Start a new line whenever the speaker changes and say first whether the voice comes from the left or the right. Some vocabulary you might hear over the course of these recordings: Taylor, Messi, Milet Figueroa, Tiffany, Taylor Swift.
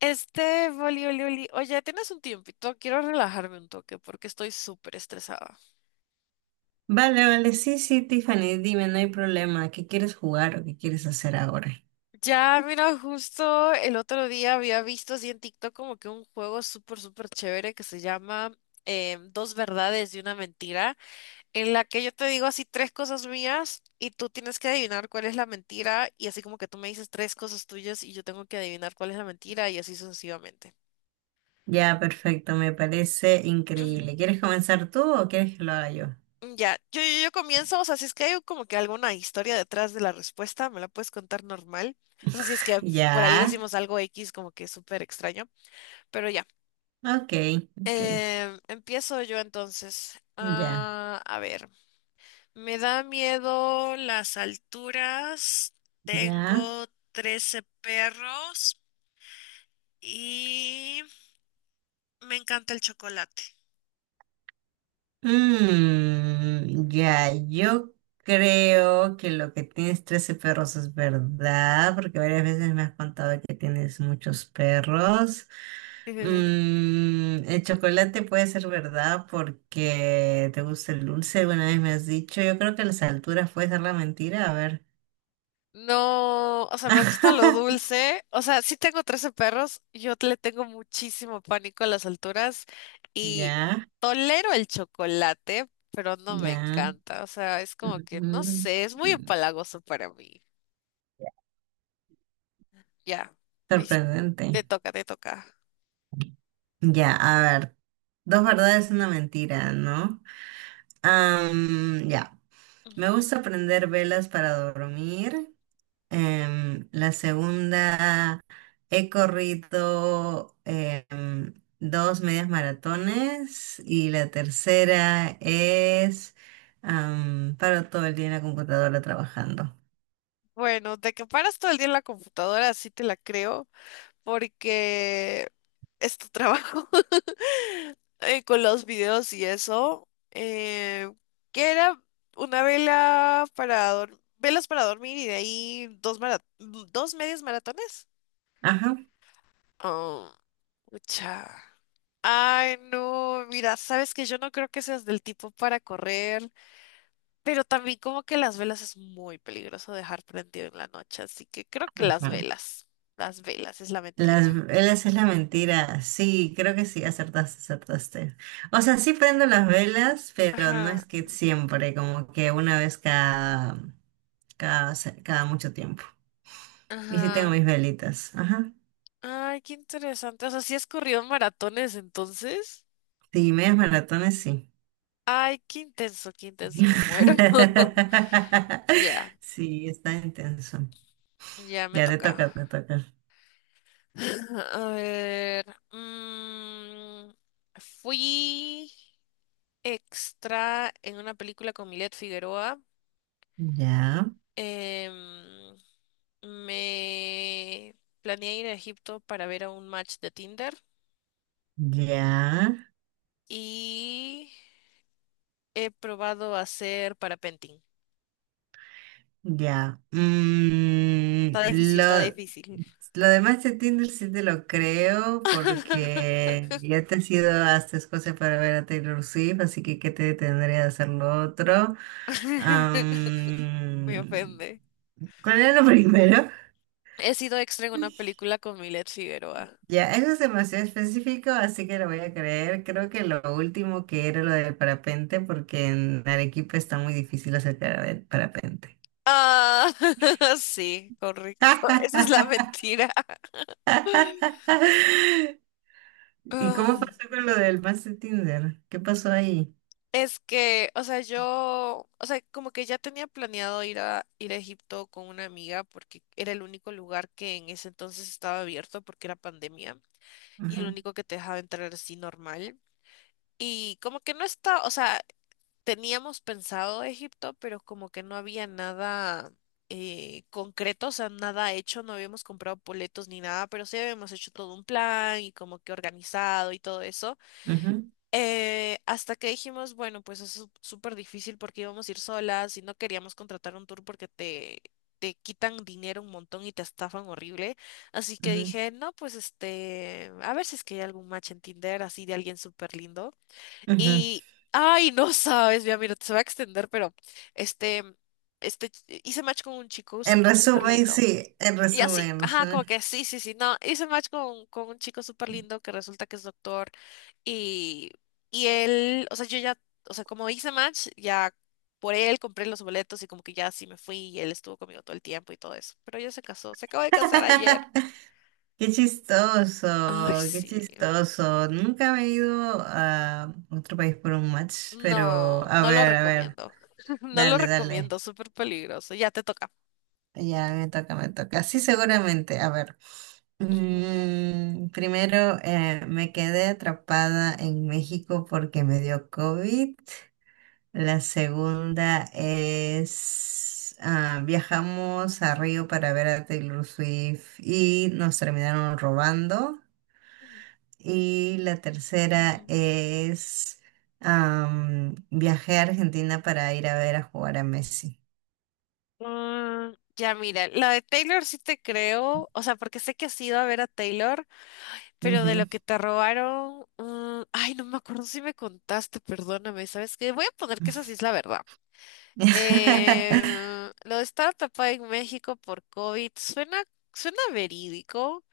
left: Oli, Oli, Oli, oye, ¿tienes un tiempito? Quiero relajarme un toque porque estoy súper estresada.
right: Vale, vale, sí, sí, Tiffany, dime, no hay problema. ¿Qué quieres jugar o qué quieres hacer ahora?
left: Ya, mira, justo el otro día había visto así en TikTok como que un juego súper, súper chévere que se llama Dos verdades y una mentira, en la que yo te digo así tres cosas mías y tú tienes que adivinar cuál es la mentira y así como que tú me dices tres cosas tuyas y yo tengo que adivinar cuál es la mentira y así sucesivamente.
right: Ya, perfecto, me parece increíble. ¿Quieres comenzar tú o quieres que lo haga yo?
left: Ya, yo comienzo. O sea, si es que hay como que alguna historia detrás de la respuesta, me la puedes contar normal. O sea, si es que por ahí
right: Ya,
left: decimos algo X como que súper extraño, pero ya.
right: ok, ok,
left: Empiezo yo entonces.
right: ya,
left: Ah, a ver, me da miedo las alturas,
right: ya.
left: tengo 13 perros y me encanta el chocolate.
right: Mm, ya, yo creo que lo que tienes 13 perros es verdad, porque varias veces me has contado que tienes muchos perros. El chocolate puede ser verdad porque te gusta el dulce, alguna vez me has dicho. Yo creo que las alturas puede ser la mentira, a ver.
left: No, o sea, me gusta lo dulce. O sea, sí tengo 13 perros. Yo le tengo muchísimo pánico a las alturas y
right: Ya,
left: tolero el chocolate, pero no me
right: ya.
left: encanta. O sea, es como que, no
right: Ujú.
left: sé, es muy empalagoso para mí. Ya, listo. Te
right: Sorprendente.
left: toca, te toca.
right: Ya, a ver, dos verdades, una mentira, ¿no? Ya. Me
left: Ujú.
right: gusta prender velas para dormir. La segunda, he corrido dos medias maratones. Y la tercera es, paro todo el día en la computadora trabajando.
left: Bueno, de que paras todo el día en la computadora, sí te la creo, porque es tu trabajo. Con los videos y eso, que era una vela para dormir, velas para dormir y de ahí dos medios maratones.
right: Ajá.
left: Oh, mucha. Ay, no, mira, sabes que yo no creo que seas del tipo para correr, pero también como que las velas es muy peligroso dejar prendido en la noche, así que creo que
right: Ajá.
left: las velas es la mentira.
right: Las velas es la mentira. Sí, creo que sí, acertaste, acertaste. O sea, sí prendo las velas, pero no
left: Ajá,
right: es que siempre, como que una vez cada... cada, cada mucho tiempo. Y sí tengo
left: ajá.
right: mis velitas. Ajá.
left: Ay, qué interesante. O sea, sí has corrido maratones entonces.
right: Sí, medias maratones, sí.
left: Ay, qué intenso, me muero. Ya,
right: Sí, está intenso.
left: ya me
right: Ya te
left: toca.
right: toca, te toca.
left: A ver. mm, Fui extra en una película con Milet Figueroa.
right: Ya,
left: Em, Me planeé ir a Egipto para ver a un match de Tinder
right: ya,
left: y he probado hacer parapenting.
right: ya.
left: Está difícil,
right: Lo,
left: está difícil.
right: lo demás de Tinder sí te lo creo porque ya te has ido hasta Escocia para ver a Taylor Swift, así que ¿qué te detendría de hacer lo otro?
left: Me
right: Am,
left: ofende.
right: ¿Cuál era lo primero?
left: He sido extra en una película con Milet Figueroa.
right: Ya, eso es demasiado específico, así que lo voy a creer. Creo que lo último que era lo del parapente, porque en Arequipa está muy difícil acercar el parapente.
left: Ah, sí, correcto. Esa es la mentira.
right: ¿Y cómo
left: Ah,
right: pasó con lo del match de Tinder? ¿Qué pasó ahí?
left: Es que, o sea, yo, o sea, como que ya tenía planeado ir a Egipto con una amiga porque era el único lugar que en ese entonces estaba abierto porque era pandemia y el
right: Ajá,
left: único que te dejaba entrar así normal. Y como que no está, o sea, teníamos pensado Egipto, pero como que no había nada concreto, o sea, nada hecho, no habíamos comprado boletos ni nada, pero sí habíamos hecho todo un plan y como que organizado y todo eso.
right: ajá,
left: Hasta que dijimos, bueno, pues es súper difícil porque íbamos a ir solas y no queríamos contratar un tour porque te quitan dinero un montón y te estafan horrible. Así que
right: ajá,
left: dije, no, pues a ver si es que hay algún match en Tinder así de alguien súper lindo.
right: ajá.
left: Y, ay, no sabes, ya mira, se va a extender, pero este, este, hice match con un chico
right: En
left: súper, súper
right: resumen,
left: lindo.
right: sí, en
left: Y
right: resumen,
left: así,
right: en
left: ajá, como
right: resumen.
left: que sí, sí, sí, no, hice match con un chico súper lindo que resulta que es doctor y, y él, o sea, yo ya, o sea, como hice match, ya por él compré los boletos y como que ya así me fui y él estuvo conmigo todo el tiempo y todo eso. Pero ya se casó, se acaba de casar ayer.
right: Qué chistoso,
left: Ay,
right: qué
left: sí.
right: chistoso. Nunca me he ido a otro país por un match, pero
left: No, no lo
right: a ver,
left: recomiendo. No lo
right: dale, dale.
left: recomiendo, súper peligroso. Ya te toca.
right: Ya, me toca, me toca. Sí, seguramente. A ver.
left: Ujú.
right: Primero, me quedé atrapada en México porque me dio COVID. La segunda es, viajamos a Río para ver a Taylor Swift y nos terminaron robando. Y la tercera
left: Mm,
right: es, viajé a Argentina para ir a ver a jugar a Messi.
left: ya, mira, la de Taylor sí te creo, o sea, porque sé que has ido a ver a Taylor, pero de lo
right: Ujú.
left: que te robaron, ay, no me acuerdo si me contaste, perdóname, ¿sabes qué? Voy a poner que esa sí es la verdad. Lo de estar atrapada en México por COVID suena, suena verídico,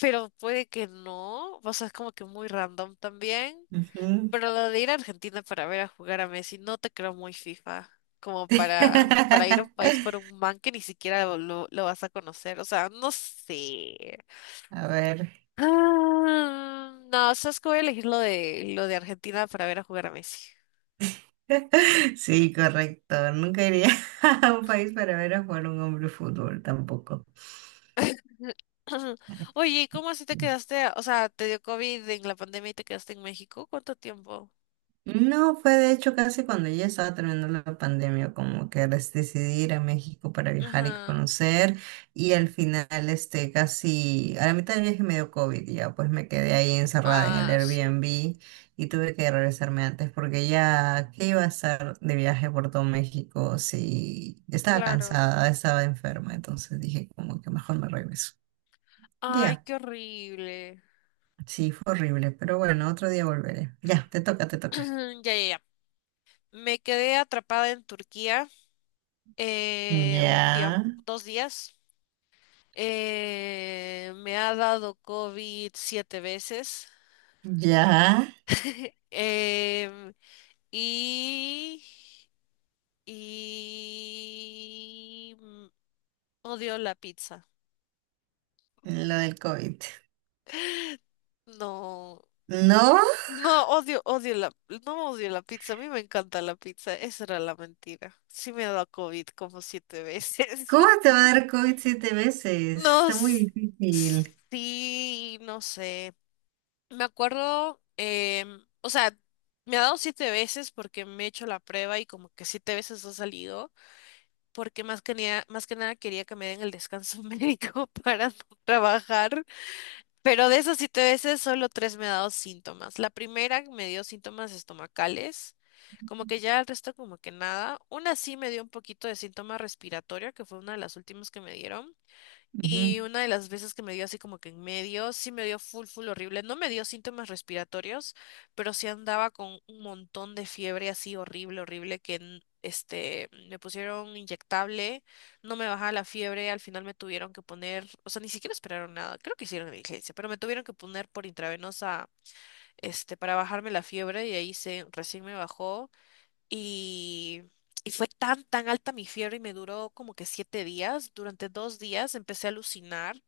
left: pero puede que no, o sea, es como que muy random también.
right: Ujú.
left: Pero lo de ir a Argentina para ver a jugar a Messi, no te creo muy FIFA, como para ir a un país por un man que ni siquiera lo vas a conocer. O sea, no sé.
right: A ver.
left: Ah, no, sabes que voy a elegir lo de Argentina para ver a jugar a Messi.
right: Sí, correcto. Nunca iría a un país para ver a jugar un hombre fútbol tampoco.
left: Oye, ¿y cómo así te quedaste? O sea, te dio COVID en la pandemia y te quedaste en México. ¿Cuánto tiempo?
right: No, fue de hecho casi cuando ya estaba terminando la pandemia, como que decidí ir a México para viajar y
left: Ajá.
right: conocer, y al final, este, casi a la mitad del viaje me dio COVID, y ya pues me quedé ahí encerrada en el
left: Ah,
right: Airbnb y tuve que regresarme antes porque ya, ¿qué iba a estar de viaje por todo México si estaba
left: claro.
right: cansada, estaba enferma? Entonces dije como que mejor me regreso.
left: Ay,
right: Ya,
left: qué horrible.
right: sí, fue horrible, pero bueno, otro día volveré. Ya, te toca, te toca.
left: Ya, ya, ya. Me quedé atrapada en Turquía, un
right: Ya,
left: tiempo, 2 días. Me ha dado COVID siete veces.
right: ya.
left: Em, y, y odio la pizza.
right: Lo del COVID.
left: No,
right: ¿No?
left: no odio, odio la, no odio la pizza. A mí me encanta la pizza. Esa era la mentira. Sí me ha dado COVID como siete veces.
right: ¿Cómo te va a dar COVID siete veces?
left: No,
right: Está muy difícil.
left: sí, no sé. Me acuerdo, o sea, me ha dado siete veces porque me he hecho la prueba y como que siete veces ha salido, porque más que nada quería que me den el descanso médico para no trabajar, pero de esas siete veces solo tres me ha dado síntomas. La primera me dio síntomas estomacales, como que ya el resto como que nada. Una sí me dio un poquito de síntoma respiratorio, que fue una de las últimas que me dieron.
right: Ujú.
left: Y una de las veces que me dio así como que en medio, sí me dio full, full horrible. No me dio síntomas respiratorios, pero sí andaba con un montón de fiebre así horrible, horrible, que me pusieron inyectable, no me bajaba la fiebre, al final me tuvieron que poner, o sea, ni siquiera esperaron nada, creo que hicieron diligencia, pero me tuvieron que poner por intravenosa, para bajarme la fiebre y ahí recién me bajó. Y, y fue tan, tan alta mi fiebre y me duró como que 7 días. Durante 2 días empecé a alucinar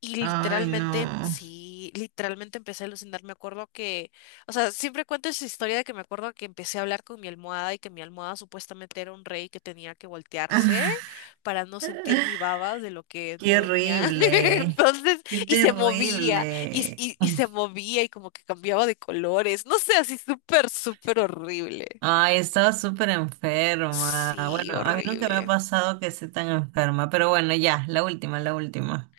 left: y
right: Ay,
left: literalmente,
right: no.
left: sí, literalmente empecé a alucinar. Me acuerdo que, o sea, siempre cuento esa historia de que me acuerdo que empecé a hablar con mi almohada y que mi almohada supuestamente era un rey que tenía que voltearse para no sentir
right: Ah,
left: mi baba de lo que me
right: qué
left: dormía.
right: horrible.
left: Entonces,
right: Qué
left: y se movía y,
right: terrible.
left: y, y se movía y como que cambiaba de colores. No sé, así súper, súper horrible.
right: Ay, estaba súper enferma.
left: Sí,
right: Bueno, a mí nunca me ha
left: horrible.
right: pasado que esté tan enferma, pero bueno, ya, la última, la última.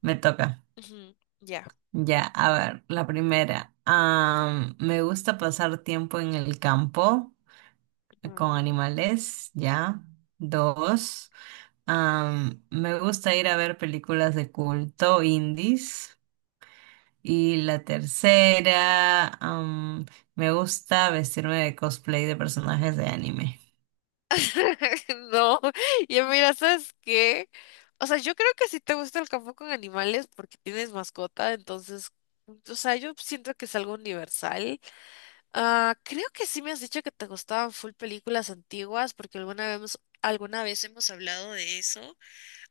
right: Me toca.
left: Ujú. Ya.
right: Ya, a ver, la primera. Me gusta pasar tiempo en el campo con
left: Ujú.
right: animales, ya. Dos, me gusta ir a ver películas de culto indies. Y la tercera, me gusta vestirme de cosplay de personajes de anime.
left: No, y mira, ¿sabes qué? O sea, yo creo que si te gusta el campo con animales porque tienes mascota, entonces, o sea, yo siento que es algo universal. Ah, creo que sí me has dicho que te gustaban full películas antiguas porque alguna vez hemos hablado de eso,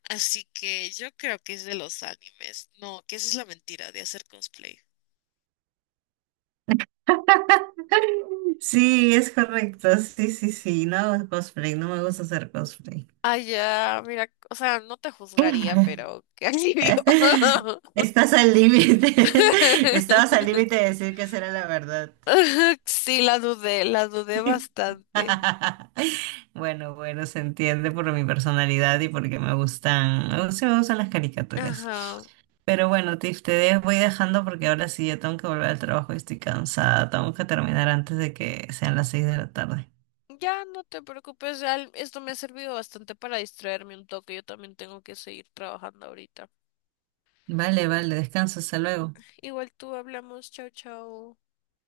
left: así que yo creo que es de los animes. No, que esa es la mentira de hacer cosplay.
right: Sí, es correcto. Sí, sí, sí. No hago cosplay, no me gusta hacer cosplay.
left: Ah, ya, mira, o sea, no te juzgaría, pero qué alivio.
right: Estás al límite. Estabas al límite de decir que esa era la verdad.
left: Sí, la dudé bastante.
right: Bueno, bueno, se entiende por mi personalidad y porque me gustan las caricaturas.
left: Ajá.
right: Pero bueno, Tiff, voy dejando porque ahora sí ya tengo que volver al trabajo y estoy cansada. Tengo que terminar antes de que sean las 6 de la tarde.
left: Ya, no te preocupes, ya esto me ha servido bastante para distraerme un toque. Yo también tengo que seguir trabajando ahorita.
right: Vale, vale, descansa, hasta luego.
left: Igual tú hablamos, chao, chao.